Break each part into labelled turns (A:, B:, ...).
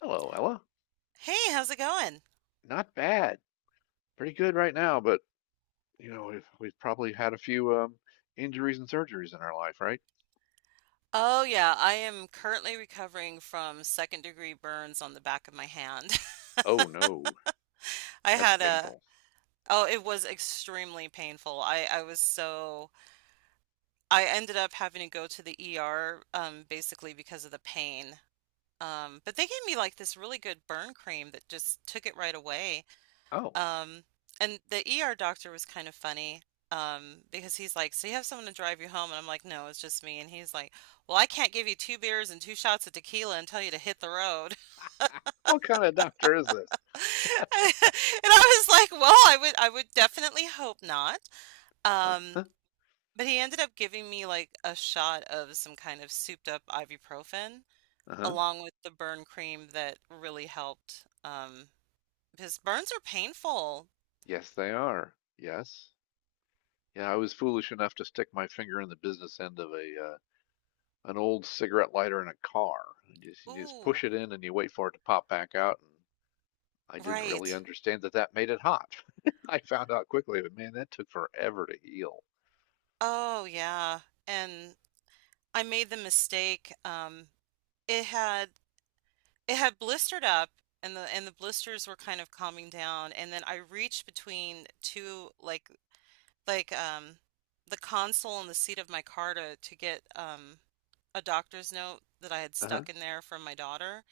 A: Hello, Ella.
B: Hey, how's it going?
A: Not bad. Pretty good right now, but you know, we've probably had a few injuries and surgeries in our life, right?
B: Oh, yeah, I am currently recovering from second degree burns on the back of my hand.
A: Oh no,
B: I
A: that's
B: had a,
A: painful.
B: oh, it was extremely painful. I I ended up having to go to the ER, basically because of the pain. But they gave me like this really good burn cream that just took it right away.
A: Oh,
B: Um, and the ER doctor was kind of funny, because he's like, "So you have someone to drive you home?" And I'm like, "No, it's just me." And he's like, "Well, I can't give you two beers and two shots of tequila and tell you to hit the road."
A: what kind of doctor is this?
B: And I was like, "Well, I would definitely hope not." Um,
A: Uh-huh.
B: but he ended up giving me like a shot of some kind of souped up ibuprofen
A: Uh-huh.
B: along with the burn cream that really helped. Because burns are painful.
A: Yes, they are. Yes. Yeah, I was foolish enough to stick my finger in the business end of a an old cigarette lighter in a car. You just
B: Ooh,
A: push it in and you wait for it to pop back out, and I didn't really
B: right.
A: understand that that made it hot. I found out quickly, but man, that took forever to heal.
B: Oh, yeah, and I made the mistake, it had it had blistered up, and the blisters were kind of calming down, and then I reached between 2, like, the console and the seat of my car to get, a doctor's note that I had
A: Uh-huh.
B: stuck in there from my daughter,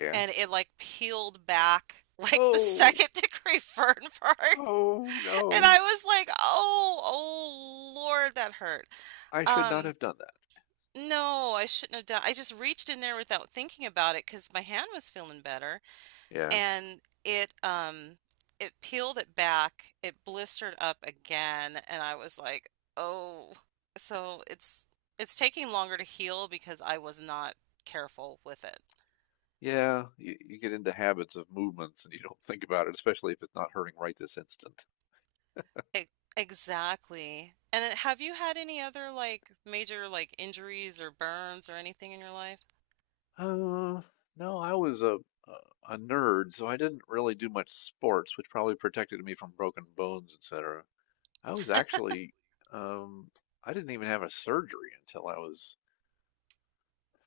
A: Yeah.
B: and it, like, peeled back, like, the
A: Oh,
B: second-degree burn part,
A: oh
B: and
A: no.
B: I was like, "Oh, oh lord, that hurt."
A: I should not
B: Um
A: have done that.
B: No, I shouldn't have done. I just reached in there without thinking about it because my hand was feeling better,
A: Yeah.
B: and it peeled it back. It blistered up again, and I was like, "Oh." So it's taking longer to heal because I was not careful with it.
A: Yeah, you get into habits of movements and you don't think about it, especially if it's not hurting right this instant.
B: E- Exactly. And then have you had any other like major like injuries or burns or anything in your life?
A: Uh, no, I was a nerd, so I didn't really do much sports, which probably protected me from broken bones, etc. I was actually um I didn't even have a surgery until I was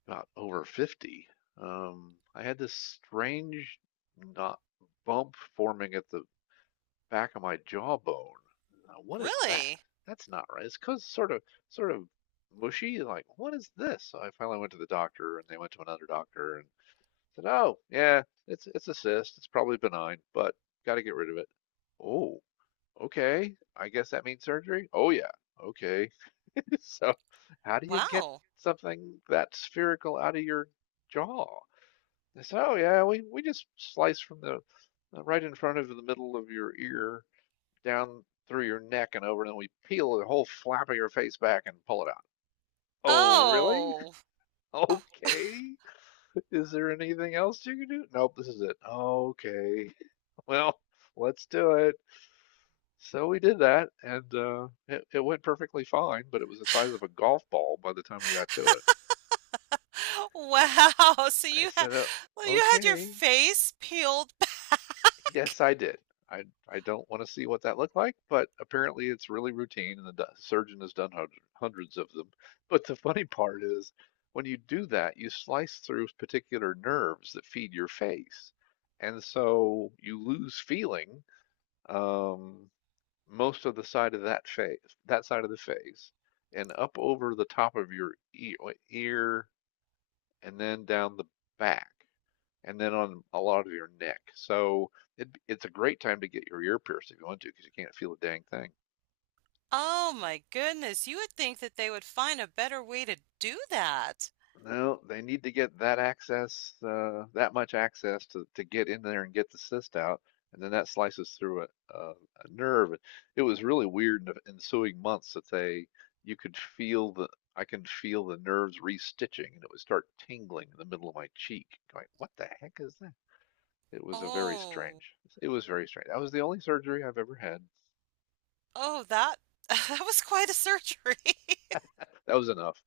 A: not over 50. I had this strange not bump forming at the back of my jawbone. Now, what is that?
B: Really?
A: That's not right. It's cause sort of mushy. Like, what is this? So I finally went to the doctor, and they went to another doctor and said, "Oh, yeah, it's a cyst. It's probably benign, but got to get rid of it." Oh, okay. I guess that means surgery. Oh yeah. Okay. So how do you get
B: Wow.
A: something that spherical out of your jaw? So yeah, we just slice from the right in front of the middle of your ear down through your neck and over, and then we peel the whole flap of your face back and pull it out. Oh, really?
B: Oh.
A: Okay. Is there anything else you can do? Nope, this is it. Okay. Well, let's do it. So we did that, and it went perfectly fine, but it was the size of a golf ball by the time we got to it. It's
B: Wow. So
A: I said,
B: you had your
A: okay,
B: face peeled back.
A: yes, I did. I don't want to see what that looked like, but apparently it's really routine, and the surgeon has done hundreds of them. But the funny part is, when you do that, you slice through particular nerves that feed your face, and so you lose feeling um, most of the side of that face, that side of the face, and up over the top of your ear and then down the back, and then on a lot of your neck. So it's a great time to get your ear pierced if you want to, because you can't feel a dang thing.
B: Oh
A: Well,
B: my goodness. You would think that they would find a better way to do that.
A: no, they need to get that access, that much access to get in there and get the cyst out. And then that slices through a nerve. It was really weird in the ensuing months that you could feel the, I can feel the nerves restitching and it would start tingling in the middle of my cheek. Going, what the heck is that? It was
B: Oh.
A: it was very strange. That was the only surgery I've ever had.
B: Oh, that that was quite a surgery.
A: That was enough.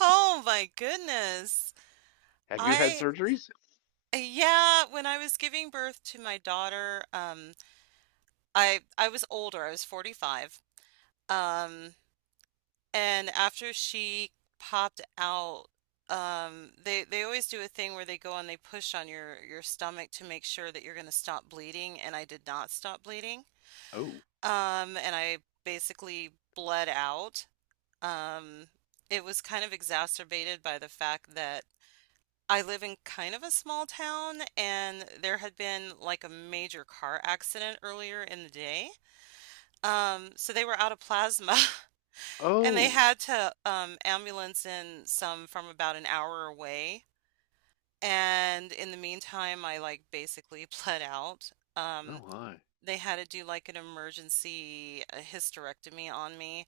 B: Oh my goodness.
A: Have you had
B: I
A: surgeries?
B: yeah, when I was giving birth to my daughter, I was older. I was 45. Um And after she popped out, they always do a thing where they go and they push on your stomach to make sure that you're going to stop bleeding. And I did not stop bleeding.
A: Oh.
B: And I basically bled out. Um, it was kind of exacerbated by the fact that I live in kind of a small town, and there had been like a major car accident earlier in the day. So they were out of plasma. And they
A: Oh.
B: had to, ambulance in some from about an hour away. And in the meantime, I like basically bled out.
A: Oh my.
B: They had to do like an emergency, hysterectomy on me.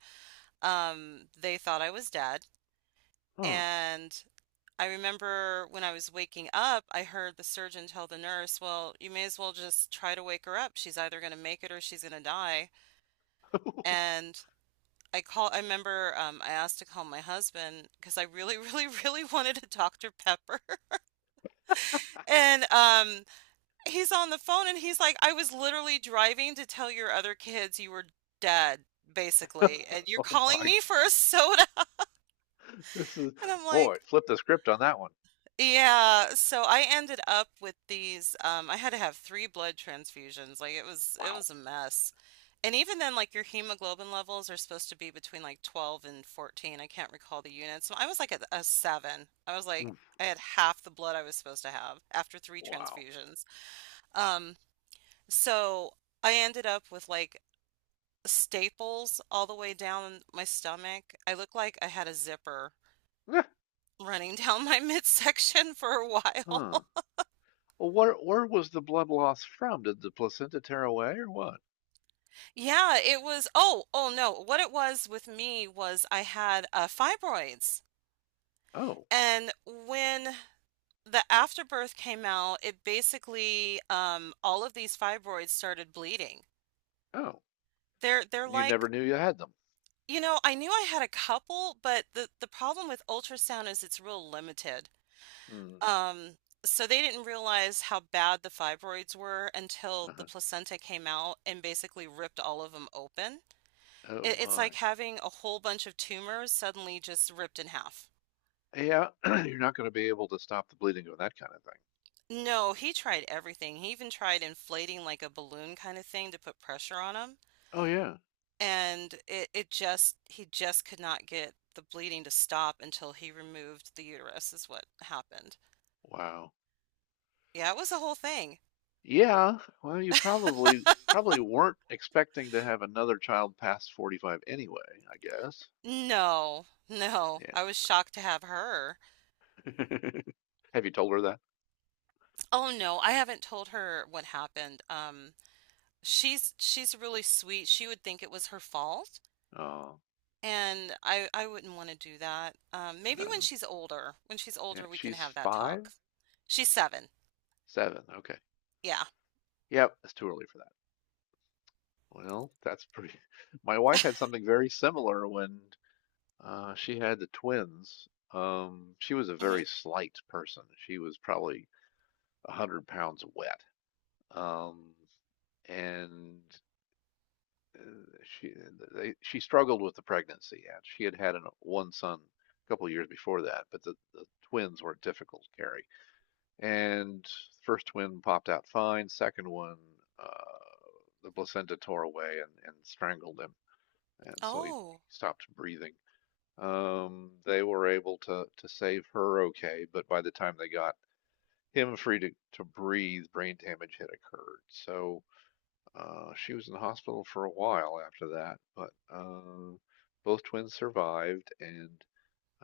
B: They thought I was dead.
A: Huh.
B: And I remember when I was waking up, I heard the surgeon tell the nurse, "Well, you may as well just try to wake her up. She's either going to make it or she's going to die." And I remember, I asked to call my husband because I really, really, really wanted a Dr. Pepper. And, he's on the phone and he's like, "I was literally driving to tell your other kids you were dead, basically, and you're
A: oh
B: calling
A: my.
B: me for a soda."
A: This is
B: And I'm
A: boy,
B: like,
A: flip the script on that one.
B: Yeah, so I ended up with these. I had to have three blood transfusions. Like it was it
A: Wow.
B: was a mess. And even then, like, your hemoglobin levels are supposed to be between like 12 and 14. I can't recall the units. I was like a 7. I was like
A: Oof.
B: I had half the blood I was supposed to have after three
A: Wow.
B: transfusions. Um so I ended up with like staples all the way down my stomach. I looked like I had a zipper
A: Eh,
B: running down my midsection for a while.
A: huh. Well, where was the blood loss from? Did the placenta tear away or what?
B: Yeah, it was. Oh, oh no. What it was with me was I had, fibroids.
A: Oh.
B: And when the afterbirth came out, it basically, all of these fibroids started bleeding.
A: Oh.
B: They're
A: And you
B: like,
A: never knew you had them.
B: I knew I had a couple, but the problem with ultrasound is it's real limited.
A: Hmm.
B: Um, so they didn't realize how bad the fibroids were until the
A: Uh-huh.
B: placenta came out and basically ripped all of them open.
A: Oh
B: It's
A: my.
B: like having a whole bunch of tumors suddenly just ripped in half.
A: Yeah, you're not going to be able to stop the bleeding of that kind of thing.
B: No, he tried everything. He even tried inflating like a balloon kind of thing to put pressure on him.
A: Oh yeah.
B: And he just could not get the bleeding to stop until he removed the uterus, is what happened.
A: Wow.
B: Yeah, it was a whole thing.
A: Yeah, well, you probably probably weren't expecting to have another child past 45 anyway, I guess.
B: No, no.
A: Yeah.
B: I was shocked to have her.
A: Have you told her that?
B: Oh no, I haven't told her what happened. She's really sweet. She would think it was her fault.
A: Oh,
B: And I wouldn't wanna do that. Maybe when
A: no.
B: she's older. When she's
A: Yeah,
B: older, we can
A: she's
B: have that
A: 5?
B: talk. She's 7.
A: 7. Okay.
B: Yeah.
A: Yep, it's too early for that. Well, that's pretty. My wife had something very similar when she had the twins. She was a
B: Mhm.
A: very slight person. She was probably a 100 pounds wet. Um, and uh, she she struggled with the pregnancy and she had had one son a couple of years before that, but the twins were difficult to carry, and first twin popped out fine, second one uh, the placenta tore away and strangled him, and so he
B: Oh.
A: stopped breathing. Um, they were able to save her okay, but by the time they got him free to breathe, brain damage had occurred. So she was in the hospital for a while after that, but both twins survived, and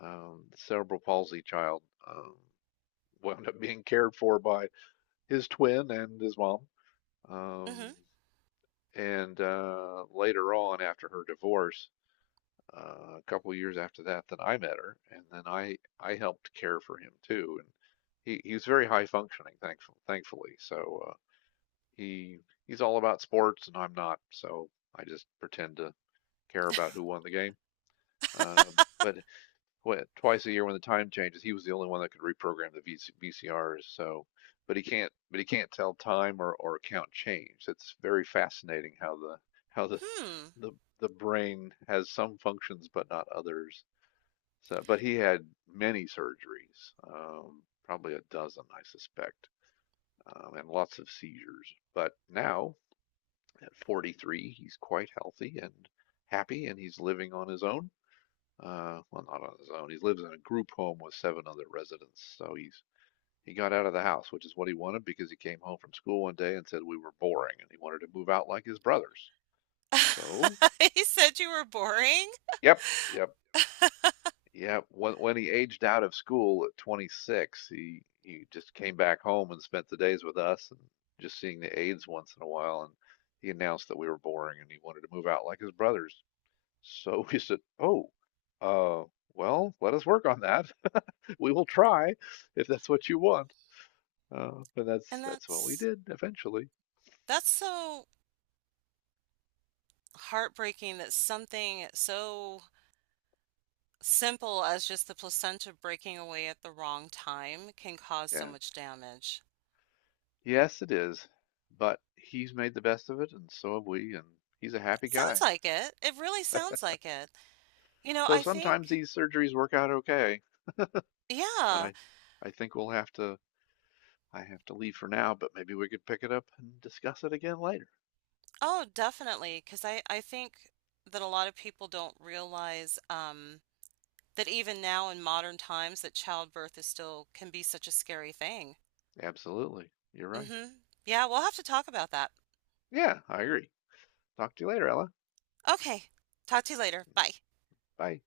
A: the cerebral palsy child wound up being cared for by his twin and his mom. Um,
B: Mhm.
A: and later on, after her divorce, a couple of years after that, then I met her, and then I helped care for him too. And he's very high functioning, thankfully. So he he's all about sports, and I'm not, so I just pretend to care about who won the game. But what, twice a year when the time changes, he was the only one that could reprogram the VCRs. So, but he can't tell time or count change. It's very fascinating how how the,
B: Hmm.
A: the the brain has some functions but not others. So, but he had many surgeries, probably a dozen, I suspect, and lots of seizures. But now at 43, he's quite healthy and happy, and he's living on his own. Well, not on his own. He lives in a group home with seven other residents. So he got out of the house, which is what he wanted because he came home from school one day and said we were boring and he wanted to move out like his brothers. So,
B: He said you were boring?
A: yep, yep, yep. When he aged out of school at 26, he just came back home and spent the days with us and just seeing the aides once in a while and he announced that we were boring and he wanted to move out like his brothers. So we said, "Oh, uh, well, let us work on that. We will try if that's what you want." But
B: And
A: that's what we
B: that's
A: did eventually.
B: that's so heartbreaking that something so simple as just the placenta breaking away at the wrong time can cause so
A: Yeah.
B: much damage.
A: Yes, it is. But he's made the best of it, and so have we, and he's a happy
B: Sounds
A: guy.
B: like it. It really sounds like it. You know,
A: So
B: I
A: sometimes
B: think.
A: these surgeries work out okay, but
B: Yeah.
A: I think we'll have to. I have to leave for now, but maybe we could pick it up and discuss it again later.
B: Oh, definitely, because I think that a lot of people don't realize, that even now in modern times that childbirth is still can be such a scary thing.
A: Absolutely. You're right.
B: hmm Yeah, we'll have to talk about that.
A: Yeah, I agree. Talk to you later, Ella.
B: Okay, talk to you later. Bye.
A: Bye.